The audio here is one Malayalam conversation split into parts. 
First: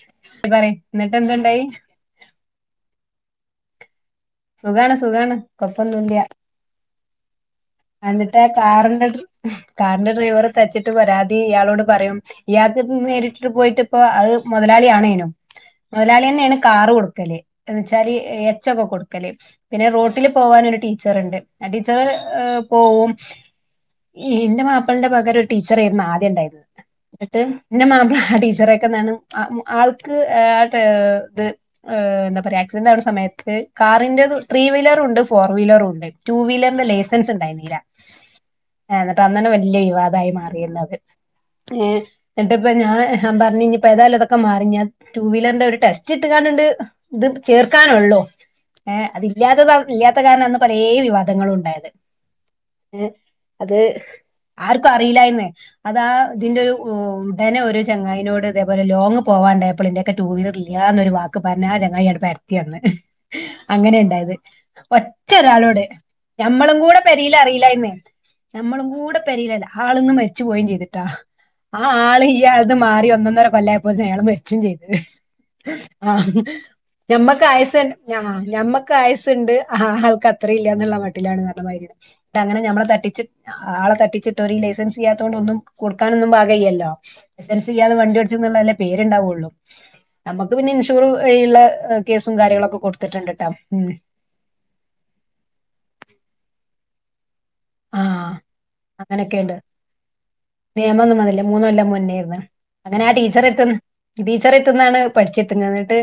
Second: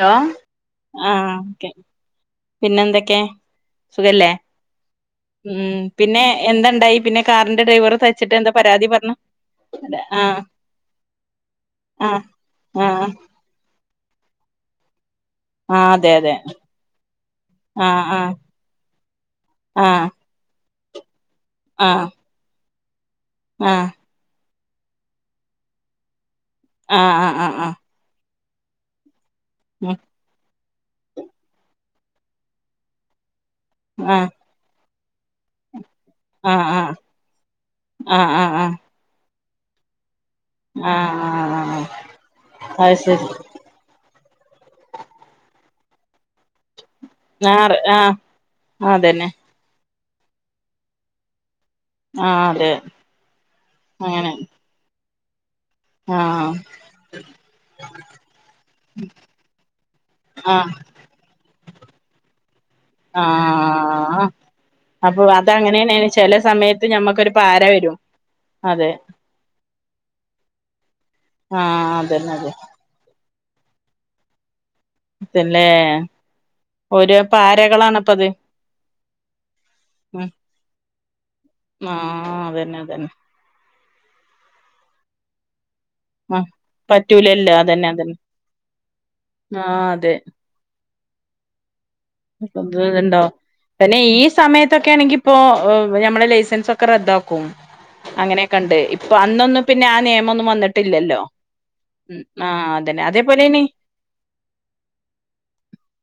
ഹലോ പറയ് എന്നിട്ട് ആഹ് എന്തുണ്ടായി ഓക്കെ പിന്നെന്തൊക്കെ സുഖല്ലേ സുഖാണ് സുഖാണ് ഉം കൊഴപ്പൊന്നുല്ല പിന്നെ എന്തണ്ടായി പിന്നെ കാറിന്റെ ഡ്രൈവറ് തച്ചിട്ട് എന്നിട്ട് ആ എന്താ പരാതി കാറിന്റെ പറഞ്ഞ് ഡ്ര- കാറിന്റെ ഡ്രൈവറെ തച്ചിട്ട് പരാതി ഇയാളോട് പറയും ആഹ് ഇയാൾക്ക് ആഹ് നേരിട്ട് പോയിട്ട്പ്പോ അത് മുതലളിയാണേനും ആഹ് അതെ മുതലാളി അതെ തന്നെയാണ് കാറ് കൊടുക്കല് എന്ന ആഹ് വെച്ചാല് ആഹ് എച്ചൊക്കെ കൊടുക്കല് പിന്നെ ആഹ് റോട്ടില് പോവാനൊരു ടീച്ചറുണ്ട് ആ ടീച്ചർ പോവും ആഹ് എന്റെ മാപ്പളന്റെ പകം ഒരു ടീച്ചറായിയിരുന്നു ആദ്യം ഉണ്ടായിരുന്നത് ആഹ് ആഹ് ആഹ് എന്നിട്ട് ആഹ് ആഹ് എന്റെ മാപ്പിള ആ ടീച്ചറെ ഉം ആൾക്ക് ഇത്ഹ് എന്താ പറയാ ആക്സിഡന്റ് ആവുന്ന സമയത്ത് കാറിന്റെ ആഹ് ത്രീ വീലറുണ്ട് ഫോർ വീലറും ഉണ്ട് ടു ആഹ് വീലറിന്റെ ആഹ് ലൈസൻസ് ഉണ്ടായിര്ന്നീലാ ആഹ് ആഹ് ആഹ് ആഹ് ആഹ് എന്നിട്ട് അന്നന്നെ വലിയ വിവാദമായി മാറി ആഹ് എന്നിട്ടിപ്പം അത് ശരി ഞാൻ പറഞ്ഞു ഇഞ്ഞിപ്പോ ഏതായാലും ഒക്കെ മാറി ഞ്ഞാ ടു വീലറിന്റെ ഒരു ടെസ്റ്റ് ഇട്ട് കാണ്ട് ഇത് ആഹ് ആഹ് ചേർക്കാനൊള്ളൂ ഏഹ് അതന്നെ അതില്ലാത്തത ഇല്ലാത്ത കാരണാണ് അന്ന് പലേ വിവാദങ്ങളും ഉണ്ടായത് ആഹ് അതെ ഏ അത് അങ്ങനെ ആർക്കും അറിയില്ലന്നേ അതാ ആഹ് ഇതിന്റെ ഒരു ഉടനെ ഒരു ചങ്ങായിനോട് ഇതേപോലെ ലോങ്ങ് പോവാണ്ടായപ്പൾ ഇന്റെയക്ക ടു വീലർ ആഹ് ഇല്ലാന്നൊരു വാക്ക് പറഞ്ഞ ആ ചങ്ങായി ആടെ പരത്തി അന്ന് അങ്ങനെ ആഹ് ഉണ്ടായത് അപ്പൊ ഒറ്റൊരാളോട് അതങ്ങനെയാണ് ചെല ഞമ്മളും സമയത്ത് കൂടെ ഞമ്മക്കൊരു പെരേല് പാര അറിയില്ലായിരുന്ന് വരും നമ്മളും അതെ കൂടെ പെരേലല്ല ആളിന്ന് മരിച്ചു പോയും ചെയ്തിട്ടാ ആ ആഹ് ആള് അതന്നെ ഈ അതെ മാറി ഒന്നൊന്നര കൊല്ലായപ്പോത്തെ അയാൾ മരി ച്ചും ചെയ്ത് അതല്ലേ ആ ഓരോ ഞമ്മക്ക് ആയുസ്സ് പാരകളാണിപ്പത് ആഹ് ഞമ്മക്ക് ആയസ്സുണ്ട് ആഹ് ആൾക്ക് ഉം അത്രയും ഇല്ലാന്നുള്ള മട്ടിലാണ് നടന്നിരുന്നത് ആഹ് ഇട്ട അങ്ങനെ അതന്നെ ഞമ്മളെ അതന്നെ തട്ടിച്ച് ആളെ തട്ടിച്ചിട്ട് ഓരെ ലൈസൻസ് ഇല്ലാത്തോണ്ടൊന്നും കൊടുക്കാനൊന്നും ആഹ് പാകല്ലല്ലോ പറ്റൂലല്ലോ ലൈസെൻസ് അതന്നെ ഇല്ലാതെ അതന്നെ വണ്ടി ഓടിച്ചന്നുള്ളല്ലേ പേര്ണ്ടാവുള്ളു ആഹ് അതെ നമുക്ക് പിന്നെ ഇൻഷൂർ വഴിയുള്ള കേസും കാര്യങ്ങളൊക്കെ കൊടുത്തു ന്തോ പിന്നെ ഈ സമയത്തൊക്കെ ആണെങ്കിപ്പോ നമ്മളെ ലൈസൻസൊക്കെ റദ്ദാക്കും ആഹ് അങ്ങനെയൊക്കെണ്ട് ഇപ്പൊ അങ്ങനെയൊക്കെണ്ട് അന്നൊന്നും പിന്നെ ആ നിയമൊന്നും നിയമൊന്നും വന്നിട്ടില്ലല്ലോ വന്നില്ല മൂന്ന് കൊല്ലം ആഹ് അതന്നെ അതേപോലെ ഇനി ടീച്ചറെത്തുന്നാണ് പഠിച്ചെത്തുന്നത് എന്നിട്ട്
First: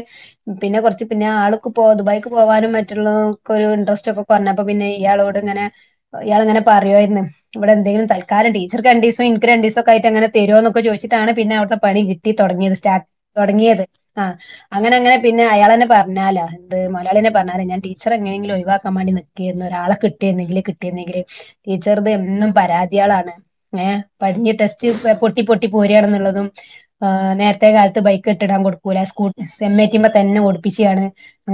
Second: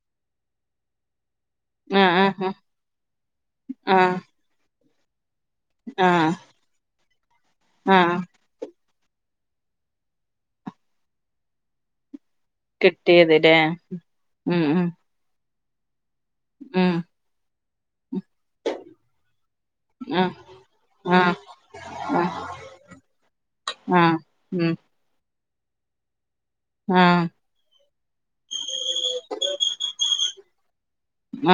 പിന്നെ കുറച്ച് പിന്നെ ആൾ ഉപ്പൊ ആഹ് ദുബായിക്ക് ആഹ് പോകാനും മറ്റുള്ളതൊക്കെ ഒരു ഇൻടറസ്റ്റ് ആഹ് ഒക്കെ കുറഞ്ഞപ്പൊ പിന്നെ ഇയാളോട് ഇങ്ങനെ ആഹ് ഇയാൾ ഇങ്ങനെ പറയുവായിരുന്നു ഇവിടെ എന്തെങ്കിലും ആഹ് തൽക്കാലം ടീച്ചർക്ക് ഇൻക്ക് രണ്ടീസം ഒക്കെ ആയി അങ്ങനെ തരുമോന്നൊക്കെ ചോദിച്ചിട്ടാണ് പിന്നെ അവിടെ പണി കിട്ടി തുടങ്ങിയത് സ്റ്റാർ കിട്ടിയത് ല്ലേ തുടങ്ങിയത് ആഹ് ഉം അങ്ങനെ അങ്ങനെ പിന്നെ അയാളെന്നെ പറഞ്ഞാലാ എന്ത്‌ ഉം മൊയലാളി ന്നെ പറഞ്ഞാല ഞാൻ ടീച്ചർ എങ്ങനെങ്കിലും ഒഴിവാക്കൻ വേണ്ടി നി കേറുന്ന ഒരാളെ ഉം ആഹ് കിട്ടിരുന്നെങ്കിൽ ൽ ടീച്ചറത് ആഹ് എന്നും പരാതികളാണ് ഏഹ് ആഹ് ആഹ് പഠിഞ്ഞ് ഉം ടെസ്റ്റ്‌ പൊട്ടി പൊട്ടി പോരണുള്ളതും ആഹ് നേരത്തെ കാലത്ത് ബൈ - കെട്ടിടാൻ കൊടുക്കൂല്ല സ്കൂ എം ഐ ടിമ്മ തന്നെ ഓടിപ്പിച്ചയാണ്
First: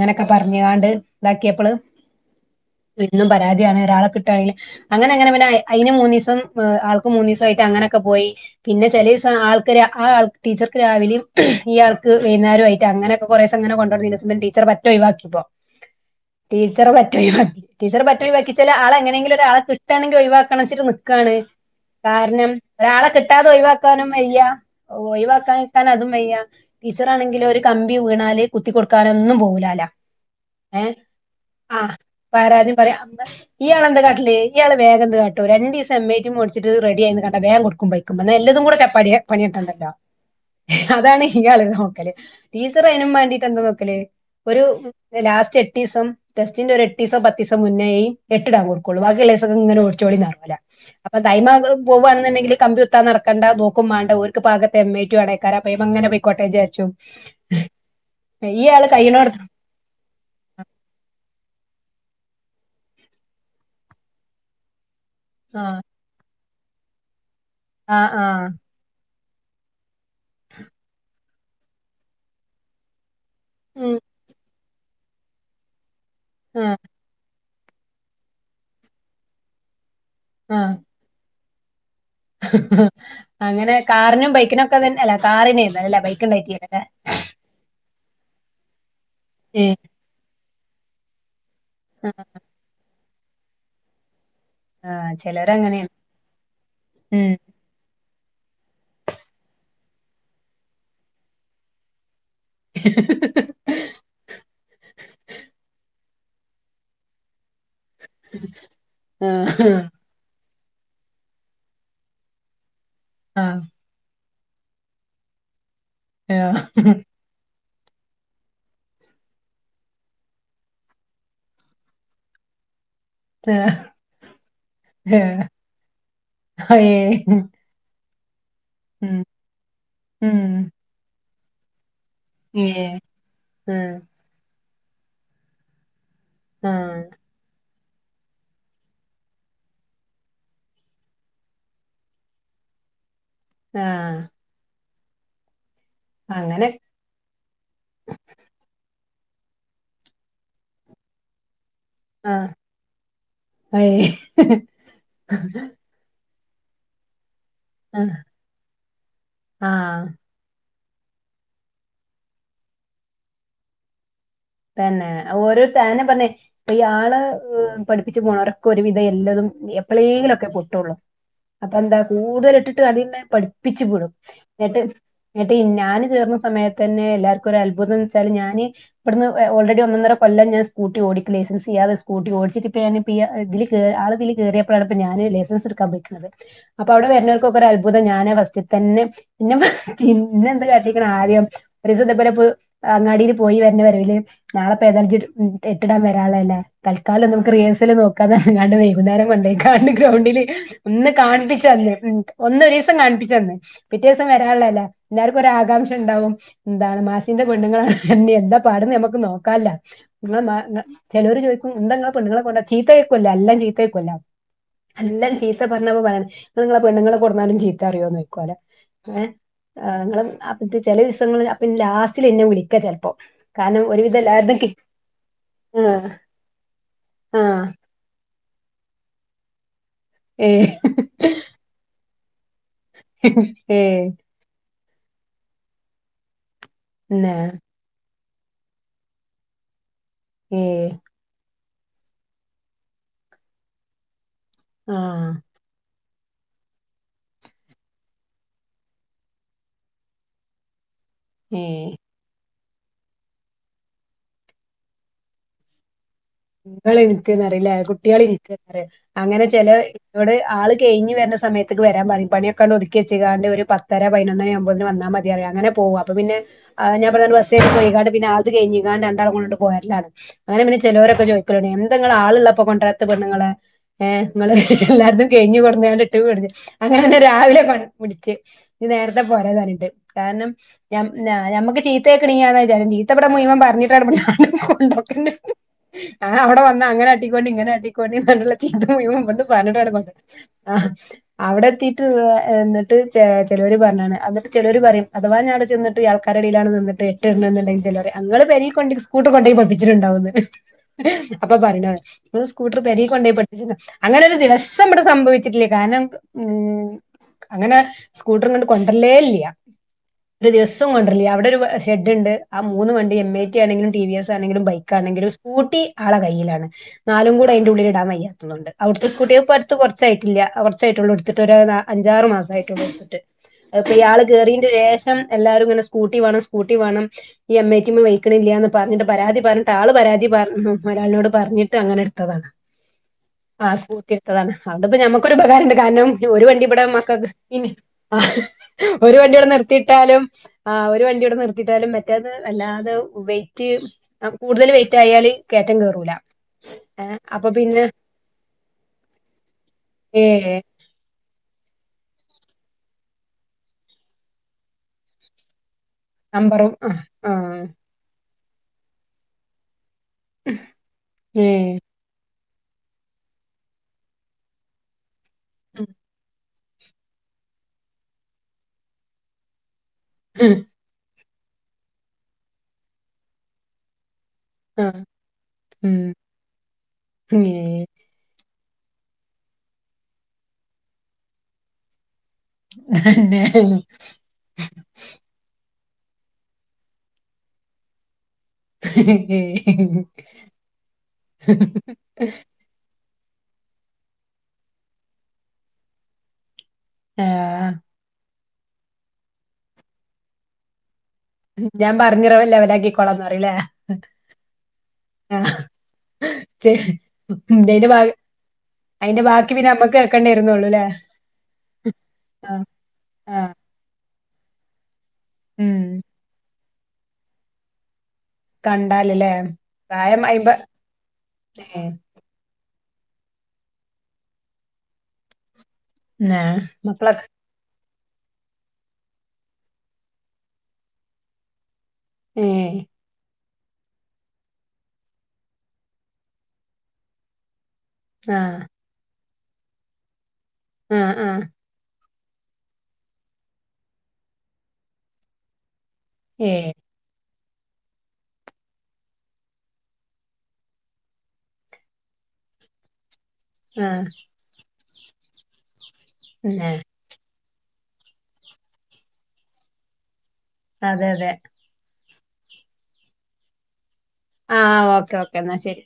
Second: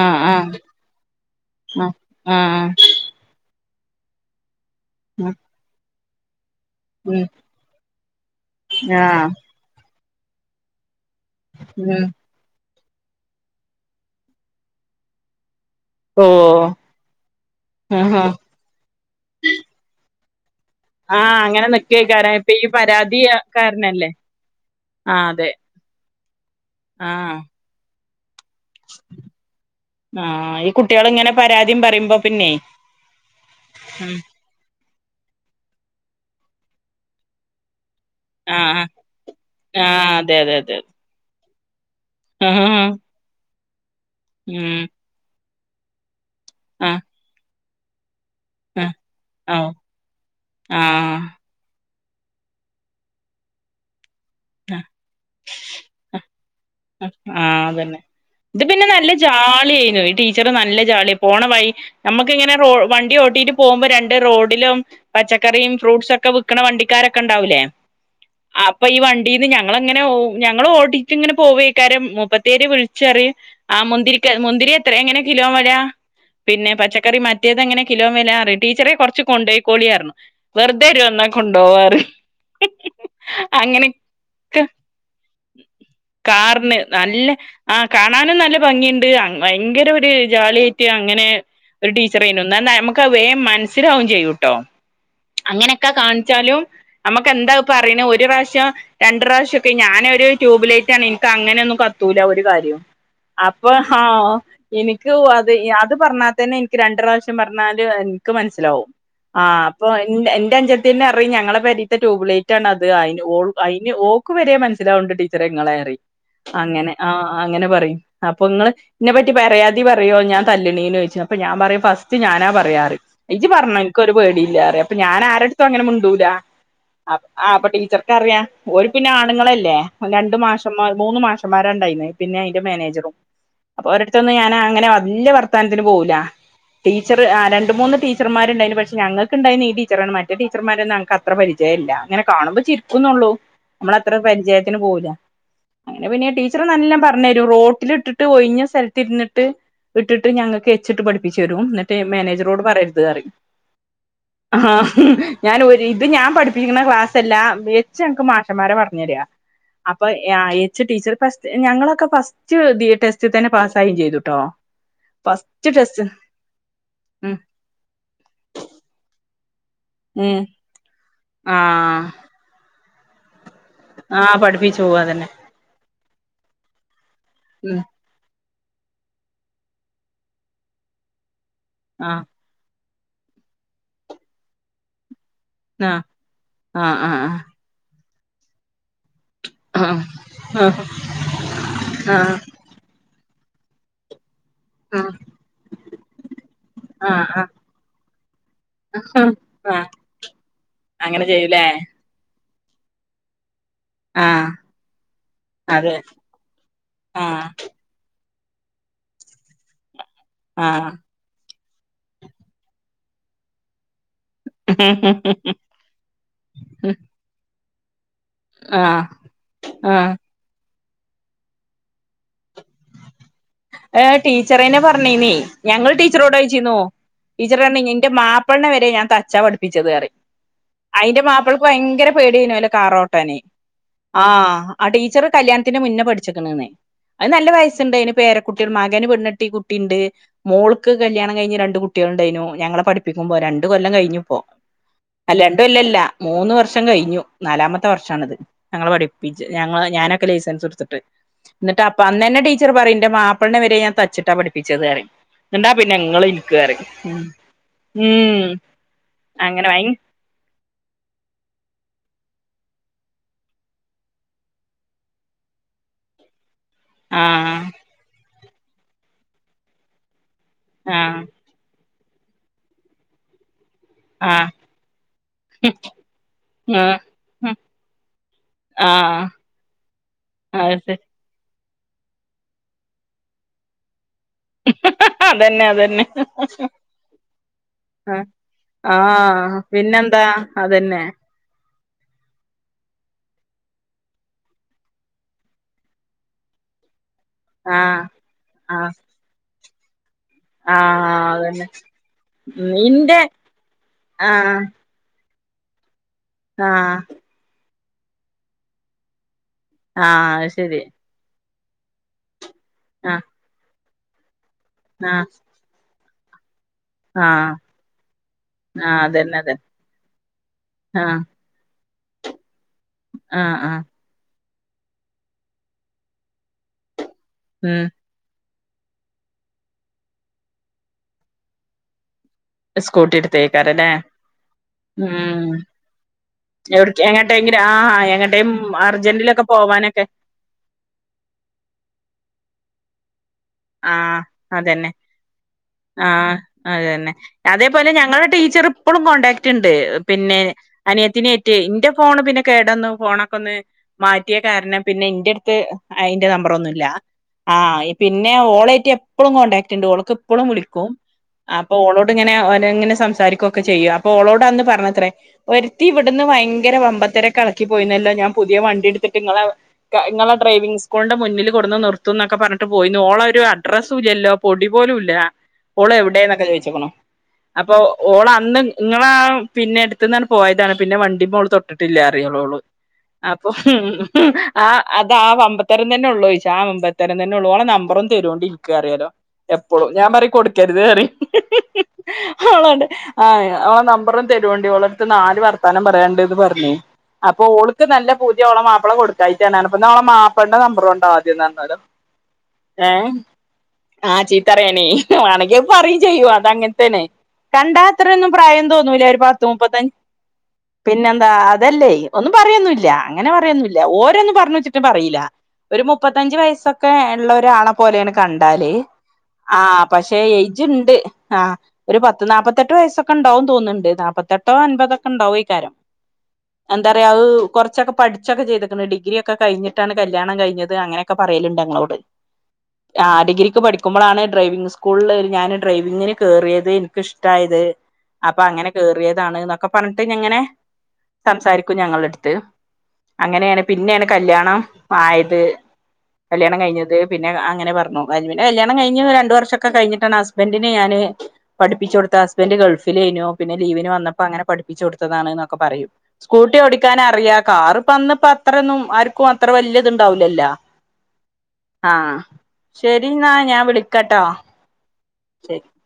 ആഹ് ആഹ് പറഞ്ഞങ്ങാണ്ട് ഇതാക്കിയപ്പോള് ആഹ് ആഹ് എന്നും പരാതിയാണ് ഒരാളെ കിട്ടാനില്ല അങ്ങനെ അങ്ങനെ പിന്നെ അയിനു മൂന്നു ദിവസം ആൾക്ക് ഉം മൂന്ന് ദിവസായി അങ്ങനെയൊക്കെ പോയി പിന്നെ ചില ആഹ് ദിവസം ആൾക്ക് രാ ആ ടീച്ചർക്ക് രാവിലെയും ഈ ഉം ആൾക്ക് വൈന്നേരുമായിട്ട് അങ്ങനെക്കെ കുറേസം അങ്ങനെ കൊണ്ടോടിത്തിനു ടീച്ചറെ പറ്റെ ഒഴിവാക്കിപ്പോ ഓ ടീച്ചറെ പറ്റ ഒഴിവാ ടീച്ചറെ പറ്റ ആഹാ ഒഴിവാക്കിച്ചാൽ ആൾ എങ്ങനെ ലും ഒരാളെ കിട്ടാണെങ്കിൽ ഒഴിവാക്കന്ന്‌ വിചാരിച്ചിട്ട് നി ക്കാണ് ആഹ് അങ്ങനെ നിക്കേക്കാരം കാരണം ഇപ്പൊ ഈ ഒരാളെ പരാതി കിട്ടാതെ ഒഴിവാക്കാനും കാരനല്ലേ വയ്യ ആഹ് അതെ ഒഴിവാക്കാ ക്കാൻ അതും വയ്യ ആഹ് ടീച്ചറാണെങ്കിലും ഒരു കമ്പി വീണാല് കുത്തി കൊടുക്കാനൊന്നും പോകൂലാല ആഹ് ഈ ഏഹ് കുട്ടികൾ ഇങ്ങനെ പരാതിയും ആഹ് പറയുമ്പോ പിന്നെ വേറാരെലും പറയും ഈ ആള് ഉം എന്തക്കാട്ടി ഇയാള് വേഗം എന്ത്‌ കാട്ടും രണ്ട് ദിവസം എം ഐ ടിമ്മേ ഓടിച്ചിട്ട് റെഡിയയിന്ന് കണ്ട വേഗം കൊടുക്കും പോയി നല്ലതും കൂടെ ആഹ് ചപ്പാടി പണിയെടുക്കണ്ടല്ലോ ആഹ് അതെ അതെ അതെ അതാണ് ഈ ആള് നോക്കല് ടീച്ചർ ആഹ് അതിനും വേണ്ടീട്ട് എന്ത്‌ നോക്കല് ഒരു ഉം ലാസ്റ്റ് എട്ട് ദിവസം ടെസ്റ്റിന്റെ ഒരു ആഹ് എട്ടീസോ പത്തീസോ മുന്നേ ആയി എട്ടിടാവും കൊളു ആഹ് വാക്കിയുള്ളസൊങ്ങനെ ഒഴിച്ചോളി അപ്പൊ ആഹ് ടൈ പോകവാണുണ്ടെങ്കിൽ കമ്പി കുത്താൻ നടക്കണ്ട നോക്കും വേണ്ട ഓർക്ക് ഭാഗത്തെ ആഹ് എം ഐ ടി ആടക്കാര അങ്ങനെ പോയി കോട്ടെ ആഹ് അതന്നെ ഇത് ആള് പിന്നെ നല്ല കൈയിനോട് ജാളി ആയിനു ടീ ടീച്ചറ് നല്ല ജാളി പോണ വൈ നമുക്ക് ഇങ്ങനെ റോ വണ്ടി ഓട്ടിട്ട് പോകുമ്പോ രണ്ട് റോഡിലും ആ പച്ചക്കറിയും ഫ്രൂട്ട്സും ഒക്കെ വിൽക്കണ വണ്ടിക്കാരൊക്കെ ഉണ്ടാവൂലേ ആഹ് ആഹ് അപ്പൊ ഈ വണ്ടീന്ന് ഞങ്ങളിങ്ങനെ ഞങ്ങൾ ഓട്ടിട്ടിങ്ങനെ പോവേക്കാരും മുപ്പത്തേര് വിളിച്ച് പറയും ആഹ് ഉം, മുന്തിരിക്ക് മുന്തിരി എത്ര എങ്ങനെ കിലോ വരാ ആ പിന്നെ പച്ചക്ക ക്കറി മറ്റേതെങ്ങനെ കിലോ വെല ടീച്ചറെ കുറച്ച് കൊണ്ടോയിക്കോളി പറഞ്ഞു ആ വെറുതെ ഓരു കൊണ്ടോവ പറയും അങ്ങനെ കാറിനും ബൈക്കിനും ഒക്കെ തന്നെ അല്ല കാറിന് കാറിന് നല്ല ആഹ് കാണാനും നല്ല ഭംഗി ഇണ്ട് ഭയങ്കര ഒരു ജോളി അങ്ങനെ ഒരു ടീച്ചറേനു ഇന്നാ ഇമ്മക്ക് അത് വേം മനസ്സിലാവും ചെയ്യൂട്ടോ ചിലരങ്ങനെയാണ് അങ്ങനെക്കെ കാണിച്ചാലും നമുക്ക് ഉം. എന്താ പറയെണ ഒരു പ്രാവശ്യം രണ്ട് പ്രാവശ്യം ഒക്കെ ഞാനൊരു ട്യൂബ് ലൈറ്റ് ആണ് ഇനിക്ക് അങ്ങനെ ഒന്നും കത്തൂല ഒരു കാര്യം അപ്പൊ ആഹ് ഇൻക്ക് അത് അത് പറഞ്ഞാൽ തന്നെ രണ്ട് പ്രാശ്യം പറഞ്ഞാല് ഇനിക്ക് മനസ്സിലാവും ആഹ് ആ. അപ്പൊ എന്റെ അഞ്ചത്തിന്നെ പറയും ഞങ്ങളെ പെരിത്തെ ട്യൂബ് ലൈറ്റ് ആണ് അത് അതിന് ഓ ഐ ഈ ഓക്ക് വരെ മനസ്സിലാവ്ണ്ട് ടീച്ചറെ ഇങ്ങളെ പറിയും അങ്ങനെ ആഹ് അങ്ങനെ പറയും അപ്പൊ ഇങ്ങള് ഇന്നെപ്പറ്റി പരാതി പറയോ ഞാൻ തല്ല്ണേന്ന് ചോദിച്ചു അപ്പൊ ഞാൻ പറയും ഫസ്റ്റ് ഞാനാ പറയാറ് ഇജി പറഞ്ഞോ ഇനിക്കൊരു പേടിയില്ലാറിയും അപ്പൊ ഞാൻ ആരടുത്തും അങ്ങനെ മിണ്ടൂല അപ്പൊ ടീച്ചർ ഇനിക്കറിയാം ഓരു പിന്നെ ആണുങ്ങളല്ലേ രണ്ടു മാഷ്ന്മാർ മൂന്ന് മാഷന്മാരാണ്ടായിന്നേ പിന്നെ അതിന്റെ മാനേജറും അപ്പൊ ഓരെട്ത്തൊന്നും ഞാൻ അങ്ങനെ വല്യ വർത്താനത്തിന് പോവൂല ടീച്ചർ ആഹ് രണ്ട് മൂന്ന് ടീച്ച ടീച്ചർ മാരുണ്ടായിരുന്നു പക്ഷെ ഞങ്ങൾക്ക്ണ്ടായിനി ഈ ടീച്ചർ ആണ് മറ്റ ടീച്ചർമാരെന്നും ഞങ്ങക്ക് അത്ര പരിചയല്ല ഇങ്ങനെ കാണുമ്പോ ചിരിക്കുന്നൊള്ളു നമ്മള് അത്ര പരിചയത്തിന് പോവുല അങ്ങനെ പിന്നെ ടീച്ചർ അങ്ങനെ, നല്ലം പറഞ്ഞെരും റോട്ടിലിട്ടിട്ട് ഇട്ട് ഒഴിഞ്ഞ സ്ഥലത്ത് ഇര്ന്നിട്ട് ഇട്ടിട്ട് ഞങ്ങൾക്ക് എച്ച് ഇട്ട് പഠിപ്പിച്ചെരും എന്നിട്ട് മാനേജറോട് പറയരുത് പറയും അയ് ആഹ് ഞാൻ ഒരു ഇത് ഞാൻ പഠിപ്പിക്കുന്ന ക്ലാസ് അല്ലാ എച്ച് ഞങ്ങക്ക് മാഷ്മാരാ പറഞ്ഞെരാ ആഹ എച്ച് ടീച്ചർ ഞങ്ങളൊക്കെ ഫസ്റ്റ് ടെസ്റ്റ് തന്നെ പാസ്സായും ചെയ്തുട്ടോ തന്നെ ഓരോ ഫസ്റ്റ് ടെസ്റ്റ് അയെന്നെ പറഞ്ഞേ ഇപ്പൊ ഇയാള് ഉം പഠിപ്പിച്ച് പോണോരൊക്കെ ഒരുവിധം എല്ലതും എപ്പളേങ്കിലും ഉം ഒക്കെ പൊട്ടുള്ളൂ അപ്പൊ ആഹ് എന്താക്കും കൂടുതൽ ഇട്ടിട്ട് അതിന്നെ പഠിപ്പിച്ചുവിടും ആഹ് പഠിപ്പിച്ചു ഇന്നിട്ട് പോവാ അതന്നെ ട്ട് ഞാന് ചേർന്ന സമയത്ത് തന്നെ എല്ലാർക്കും ഒരു ഉം അത്ഭുതം എന്ന് വെച്ചാല് ഞാന് ഇവിട്ന്ന് ഓൾ റെഡി ഒന്ന് ഒന്നര കൊല്ലം ഞാൻ സ്കൂട്ടി ഓടിക്കും ലൈസൻസ് ഇല്ലാതെ ആഹ് സ്കൂട്ടി ഓടിച്ചിട്ട് ഇതില് കേറി ആളെ ഇതില് കേറിയപ്പഴാണ് ഇപ്പൊ ഞാന് ലൈസൻസ് ഇടുക്കാൻ പറ്റുന്നത് അപ്പൊ ആഹ് അവിടെ ആഹ് വരുണോർക്കൊക്കെ ഒരു അത്ഭുതം ഞാന് ഫസ്റ്റിൽ തന്നെ ഇന്നെ മാറ്റി ആഹ് ഇന്നെ എന്ത് ആഹ് കാട്ടിയ്ക്കണത് ആദ്യം ഒരീസം ആഹ് ഇതെ പോലെ ആഹ് ഇ അങ്ങാടീൽ പോയി വരവിൽ നാളെപ്പൊ എതായാലും ജി എട്ട് ഇടാൻ വരാൻള്ളല്ലേ ആഹ് തൽക്കാലം ആഹ് നമക്ക് റിഹേ്ഴ്‌സൽ നോ പറഞ്ഞ്ങ്ങാണ്ട് വൈകുന്നേരം ആഹ് ആഹ് കൊണ്ടേയികാണ്ട് ഗ്രൗണ്ടില് ഒന്ന് അങ്ങനെ ചെയ്യൂലേ കാണപ്പിച്ചന്ന് ഒന്ന് ഒരീസം കാണിപ്പിച്ചന്ന് പിറ്റേ ദിവസം ആഹ് വരാനുള്ളല്ല എല്ലാർക്കും ഒരു ആകാംക്ഷ അതെ ഇണ്ടാവും എന്താണ് മാഷിന്റെ ആഹ് പെണ്ണുങ്ങളെ തന്നെ എന്താ ഇപ്പാട്ന്ന് ഞമ്മക്ക് നോക്കാലോ ആഹ് ചെലോര് ചോദിക്കും എന്താ ഇങ്ങളെ പെണ്ണ്ങ്ങളെ കൊണ്ട ചീത്തെക്കുല്ലോ നല്ലൊ ചീത്തേക്കുല്ലോ നല്ലം ചീത്ത പറഞ്ഞപ്പൊ പറയാണ് ഇങ്ങള് ഇങ്ങളെ പെണ്ണുങ്ങളെ കൊടന്നാലും ചീത്താറിയോ ചോയിക്കോലോ ആഹ് ആഹ് ചില ദിവസങ്ങളില് അപ്പ ലാസ്റ്റില് ഇന്നെ വിളിക്ക ചിലപ്പോ കാരണം ഏഹ ഒരുവിധം എല്ലാവരുടെയും കി ടീച്ചറെന്നെ പറഞ്ഞീനീ ഞങ്ങൾ ആഹ് ടീച്ചറോട് ചോയിച്ചിന്നു ടീച്ചർ ആഹ് പറഞ്ഞ് ഇന്റെ മാപ്ല നെ വരെ ഞാൻ തച്ചാ പഠിപ്പിച്ചന്ന് പറിയ്യും ഏഹ് അതിന്റെ മാപ്പൾക്ക് ഭയര പേടിയെനോലോ കാറോട്ടാന് ഏഹ് ആഹ ആ ടീച്ചറ് കല്യാണത്തിന് മുന്നേ പഠിച്ചിക്ക്ണ്ന്നേ അത് ന്നാ നല്ല വയസ്സുണ്ട് അതിന് പേര കുട്ട്യാള് മകന് പെണ്ണെട്ടി കുട്ടിണ്ട് ഏഹ് മോൾക്ക് കല്യാണം കഴ്ഞ് രണ്ട് കുട്ടി കുട്ട്യാള്ണ്ടെയ്നു ഞങ്ങളെ പഠിപ്പിക്കുമ്പോ രണ്ട് കൊല്ലം കഴിഞ്ഞു ഇപ്പൊ ആഹ് അല്ല രണ്ട് കൊല്ലല്ല മൂന്ന് വർഷം കഴ്ഞ്ഞു നാലാമത്തെ വർഷണ്ത് ഞങ്ങള് പഠിപ്പിച്ച് ഞാനൊക്കെ ലൈസൻസ് ഇട്ത്തിട്ട് എന്നിട്ട് ഏഹ് അപ്പൊ അന്നന്നെ ടീച്ചർ പറയും മാപ്പ മാപ്ലെനെ വരെ ഞാൻ തച്ചിട്ടാ പഠിപ്പിച്ചത് എന്നണ്ടാ പിന്നെ ഇങ്ങള് പറയും നിങ്ങൾ ഇനക്ക്ന്ന് അറില്ലേ കുട്ടികൾ ഉം ഇനക്ക് അങ്ങനെ ചെലെ ഇവിടെ ആള് കഴിഞ്ഞു സമയത്തേക്ക് വരാൻ പറയും പണിയൊക്കാണ്ട് ഒതുക്കവച്ച് കാണ്ട് ഒരു പത്തര പതിനൊന്നര ആകുമ്പോതിന് വന്നാൽ മതി മതി അറിം അങ്ങനെ പോകും അപ്പൊ പിന്നെ ആഹ് ഞാന് ബട്ന്ന് ബസ്സെരി പോയിക്കാണ്ട് പിന്നെ ആളത് കഴിഞ് രണ്ടാളും കൂടിങ് പോരലാണ് അങ്ങനെ പിന്നെ ചേലോരൊക്കെ ആഹ് എന്തെങ്ങള് ആള് ള്ളപ്പോ കൊണ്ടരാത്ത് പെണ്ണ്ങ്ങളെ ഏഹ് ആഹ് മ്മള് എല്ലാര്തും കയ്ഞ് കൊടുന്ന്ങ്ങാണ്ട് ഇട്ട് കൊട്ന്ന് ആഹ് അങ്ങനെ തന്നെ രാവിലെ കൺ പുട്ച്ച് ഇനി നേരത്തെ ആഹ് പോരാന്നറിണ്ട് കാരണം അത് ശരി ഞാൻ. ഞാ ഞമ്മക്ക് ചീത്തക്ണീനാന്നാ വിചാരം ചീത്തബടെ മുഴുവൻ പറഞ്ഞിട്ടാണ് [unintelligible] തന്നെ ആ അവിടെ വന്ന അങ്ങനെ ആട്ടിക്കോണ്ടി ഇങ്ങനെ ആട്ടിക്കോണ്ടി ആഹ് എന്നുള്ള ചീത്ത മുഴുവൻ ഇവിടുന്ന് ആഹ് പറഞ്ഞിട്ടാണ് കൊണ്ട് പിന്നെന്താ. ആ അതന്നെ അവിടെ എത്തിയിട്ട് ഏഹ് എന്നിട്ട് ചെ ചെലോര് പറ്ഞ്ണ് എന്നിട്ട് ചേലോര് പറയും അഥവാ ഞാൻ അവിടെ ചെന്നിട്ട് എള്ക്കം ആള്ക്കാരെടീലാണ് നിന്ന്ട്ട് എട്ട്ഇട്ണ്ന്ന്ണ്ടെങ്കിൽ ആഹ് ചിലോരറിം ഇങ്ങൾ ആഹ് പെരീകൊണ്ട് സ്കൂട്ട്റ് കൊണ്ടോയി പഠിപ്പിച്ചിട്ട്ണ്ടാവുന്ന്. ആഹ് അപ്പൊ അതന്നെ പറിണാതാ ഇങ്ങള് സ്കൂട്ടർ പെരി നിന്റെ കൊണ്ടോയി പഠിപ്പിച്ച്ണ് അങ്ങനെ ഒര് ആഹ് ദിവസം ഇബടെ സംഭവിച്ചില്ല സംഭവിച്ചിട്ടില്ല കാരണം ഉം ആഹ് അങ്ങനെ സ്കൂട്ടർങ്ങട്ട് കൊണ്ടരല്ലേല്ല്യ ആഹ് അത് ഒരു ശരി ദിവസം കൊണ്ട കൊണ്ടര്ലില്ല അവിടെ ഒരു ഷെഡ്ണ്ട് ആഹ് മൂന്ന് വണ്ടി ആഹ് എം ഐ ടി ആണങ്കിലും ടി വി എസ് ആണെങ്കിലും ആഹ് ബൈക്കണെങ്കിലും സ്കൂ സ്കൂട്ടി ആളെ കൈയിലാണ്. നാലും ആഹ് കൂടെ അയ്ന്റെ ഉള്ളില് ഇടാൻ വയ്യാത്തതോണ്ട് ആഹ് അവടുത്തെ അതന്നെ സ്കൂട്ടിപ്പോ അതന്നെ അടുത്ത് കുറച്ചായിട്ടില്ല കുറച്ചായിട്ടൊള്ളു ആഹ് ഇട്ത്ത് ഇപ്പൊരു അഞ്ചാറ് മാസമായിട്ടള്ളൂ എടുത്തിട്ട് ആഹ് ആഹ് അത്പ്പഇയാള് കേറീന്റെ ശേഷം എല്ലാരും ഇങ്ങനെ സ്കൂട്ടി വേണം സ്കൂട്ടി വേണം ഈ ഉം എമ്മേറ്റിമ്മെ വെയ്ക്ക്ണ് വെയ്ക്ക്ണില്യാന്ന് പറ്ഞ്ഞിട്ട് പരാതി പറ്ഞ്ഞിട്ട് ആള് പരാതി പറഞ് മൊയ്ലാളിനോട് പറഞ്ഞിട്ട് അങ്ങനെ ഇട്ത്തതാണ് സ്കൂട്ടി ആഹ് എടുത്തേക്കാരല്ലേ സ്കൂട്ടി ഇട്ത്തതാണ് അഓണ്ട്പ്പൊ ഞമ്മക്കൊരു ഉം ഉപകാരംണ്ട് കാരണം ഒരു വണ്ടി ഇവിടെ എവിട്ക്ക് മക്കക്ക്. എങ്ങട്ടെങ്കിലും പിന്നെ ആ എങ്ങട്ടേം ഒരു അർജന്റിലൊക്കെ വണ്ടിഅവ്ടെ പോവാനൊക്കെ നിർത്തിയിട്ടാലും. ആഹ് ഒരു വണ്ടി അവ്ടെ നിർത്തിട്ടാലും മറ്റെത് വല്ലാതെ വെയിറ്റ് കൂടുതൽ വയിറ്റ്. ആഹ് ഏ അതന്നെ അപ്പൊ പിന്നെ അതേപോലെ ഞങ്ങളുടെ ടീച്ചർ ഇപ്പഴും കോണ്ടാക്റ്റ്ണ്ട്. ഏ പിന്നെ അനിയത്തിനേറ്റ് ഇന്റെ ഫോണ് പിന്നെ കേടന്നു ഫോണൊക്കെ ഒന്ന്. മാറ്റിയ കാരണം പിന്നെ ഇന്റെട്ത്ത്. അയ്ന്റെ നമ്പറും നമ്പറൊന്നുല്ല ആ ആ ആഹ് പിന്നെ ഓളെ അയ്റ്റ് എപ്പളും കോണ്ടാക്റ്റ്ണ്ട് ഓൾ. ഓൾക്ക് ഇപ്പളും വിളിക്കും ഏ അപ്പൊ ഓളോട്ട് ഇങ്ങനെങ്ങനെ സംസാരിക്കൊക്കെ ഒക്കെ ചെയും അപ്പൊ ഓളോടന്ന് പറഞ്ഞത്രേ ഒരിത്തി ഇവ്ട്ന്ന് ഭയങ്കര വമ്പത്തരക്കളക്കി പോയ്നല്ലോ ഞാൻ പുതിയ വണ്ടിട്ത്തിട്ട്ങ്ങളെ ഇങ്ങളെ ഡ്രൈവിംഗ സ്ക മുന്നിൽ കൊട്ന്ന് നിർത്തും നിർത്തും ന്നൊക്കെ പറഞ്ട്ട് പോയ്ന്നു ഓളൊരു അഡ്രസ്സും ഇല്ലല്ലോ. പൊടി ആ പോലും ഇല്ല ഓള് ഉം എവിടെന്നൊക്കെ ചോയ്ച്ചുക്കുണു അപ്പൊ. ഏ ഓൾ അന്ന് ഇങ്ങളാ പിന്നെ എട്ത്ത്നാന്ന് പോയതാണ് പിന്നെ വണ്ടിമോള് തൊട്ടിട്ടില്ല. റിയൊലോള് തന്നെ അപ്പൊ ആഹ് അതാ വമ്പത്തരം തന്നെ ഉള്ളൊയ്ച്ചു ആഹ് വമ്പത്തരം തന്നെള്ളൂ ആഹ് ഓളെ നമ്പറൊന്നു തരോണ്ടി കൊട്ക്കാറിയോലോ ഏ എപ്പളും ഞാൻ പറയും കൊടുക്കരുത് പറയും അവളോട് ആഹ് ഓളെ നമ്പറൊന്ന് തേരൊണ്ടി ഓളെട്ത്ത് നാല് വർത്താനം പറയാണ്ട് പറ്ഞ്ഞു ആ അപ്പൊ ഓൾക്ക് നല്ല പുതിയ ഓളെ മാപ്പള കൊടുക്കായിട്ടാണ് പറ്ഞപ്പോ ന്നഓളെ മാപ്പ്ളന്റെ നമ്പറ് കൊണ്ടാ ഞാൻ പറഞ്ഞിറവല്ല വൻ. ഏഹ് ആഹ ചീത്തറയാനീ ആ വേണങ്കി പറയും ചെയ്യു അത ശരി. അങ്ങനത്തേന്നെ. ഇതിന്റെ ഭാഗ കണ്ടാത്രൊന്നും പ്രായം തോന്നൂല ഒരു അയിന്റെ പത്ത് ബാക്കി പിന്നെ നമ്മക്ക് മുപ്പത്തഞ്ച് കേക്കണ്ടേ വരുന്നുള്ളൂല്ലേ പിന്നെന്താ അതല്ലേ. ഒന്നും ആഹ് പറയൊന്നില്ല അങ്ങനെ ആഹ് പറയന്നില്ല. ല്ല ഓരൊന്നും പറഞ് വെച്ചിട് പറയില്ല ഉം ഒരു മുപ്പത്തഞ്ച് വയസൊക്കെ ഉള്ള ഒരാളെ. പോലെയാണ് കണ്ടാല് കണ്ടാലല്ലേ ആ പക്ഷെ പ്രായം അയ്മ്പ ഏജ്ണ്ട് ആ ഹ ഏഹ് ഒരു പത്ത്. നാപ്പത്തെട്ട് വയസ്സക്കെ ഉണ്ടാവുംന്ന് തോുന്നുണ്ട് നാപ്പത്തെട്ടോ അമ്പപതൊക്കെ ഉണ്ടാവുകാ രം. ആഹ് എന്തറയ അത്. മക്കളൊക്കെ കുറച്ചൊക്കെ പഠിച്ചൊക്കെ ചെയ്തിക്ക്ണ് ഡിഗ്രിക്കെ കഴിഞ്ഞിട്ടാണ് കല്യാണം കഴിഞ്ഞത് അങ്ങനൊക്കെ പറയലുണ്ട്ഞങ്ങളോട്. ഏഹ് ആഹ് ഡിഗ്രിക്ക് പഠിക്ക. ക്കുമ്പോളാണ് ഡ്രൈവിംഗ് സ്കൂളിൽ ഞാാന് ഡ്രൈവിങ്ങില് കേയറിയത് എനിക്ക് ഇഷ്ടായത് അപ്പൊ ആഹ് അങ്ങനെ. കേയറിയതാണ് എന്നൊക്കെ പറഞ്ഞിട്ട്ങ്ങനെ ആഹ് ആഹ് സംസാരിക്ക. ഞങ്ങളുടെടുത്ത് അങ്ങനെയാണ് പിന്നെയാണ് കല്യാണം ആയത്. കല്യാണം ഏഹ് കഴിഞ്ഞത്. പിന്നെ അങ്ങനെ പറഞ്ഞു പിന്നെ കല്യാണം കഴിഞ്ഞ് ഒരു രണ്ടു വർഷംക്കെ കിഞ്ഞിട്ടാണ് ഹസ്ബന്ഡിന് ഞാന്. പഠിപ്പിച് കൊടുത്ത ഹസ്ബൻഡറ് ഗൾഫിലേ നു. പിന്നെ ലീവിന് ആഹ് വന്നപ്പോ അങ്ങനെ പഠിപ്പിച്ച് കൊടുത്തതാണ്ന്നൊക്കെ പറയും സ്കൂട്ടി ഓടിക്കാൻ അറിയാ കാറ് അന്നപ്പോ അത്രൊന്നും ആർക്കും അത്ര വല്യത്ണ്ടാവില്ലല്ല അതെ അതെ ആഹ ശരി ന്നാ ഞാൻ വിളിക്കട്ടോ ആഹ ഓക്കെ ഓക്കെ എന്നാ ശരി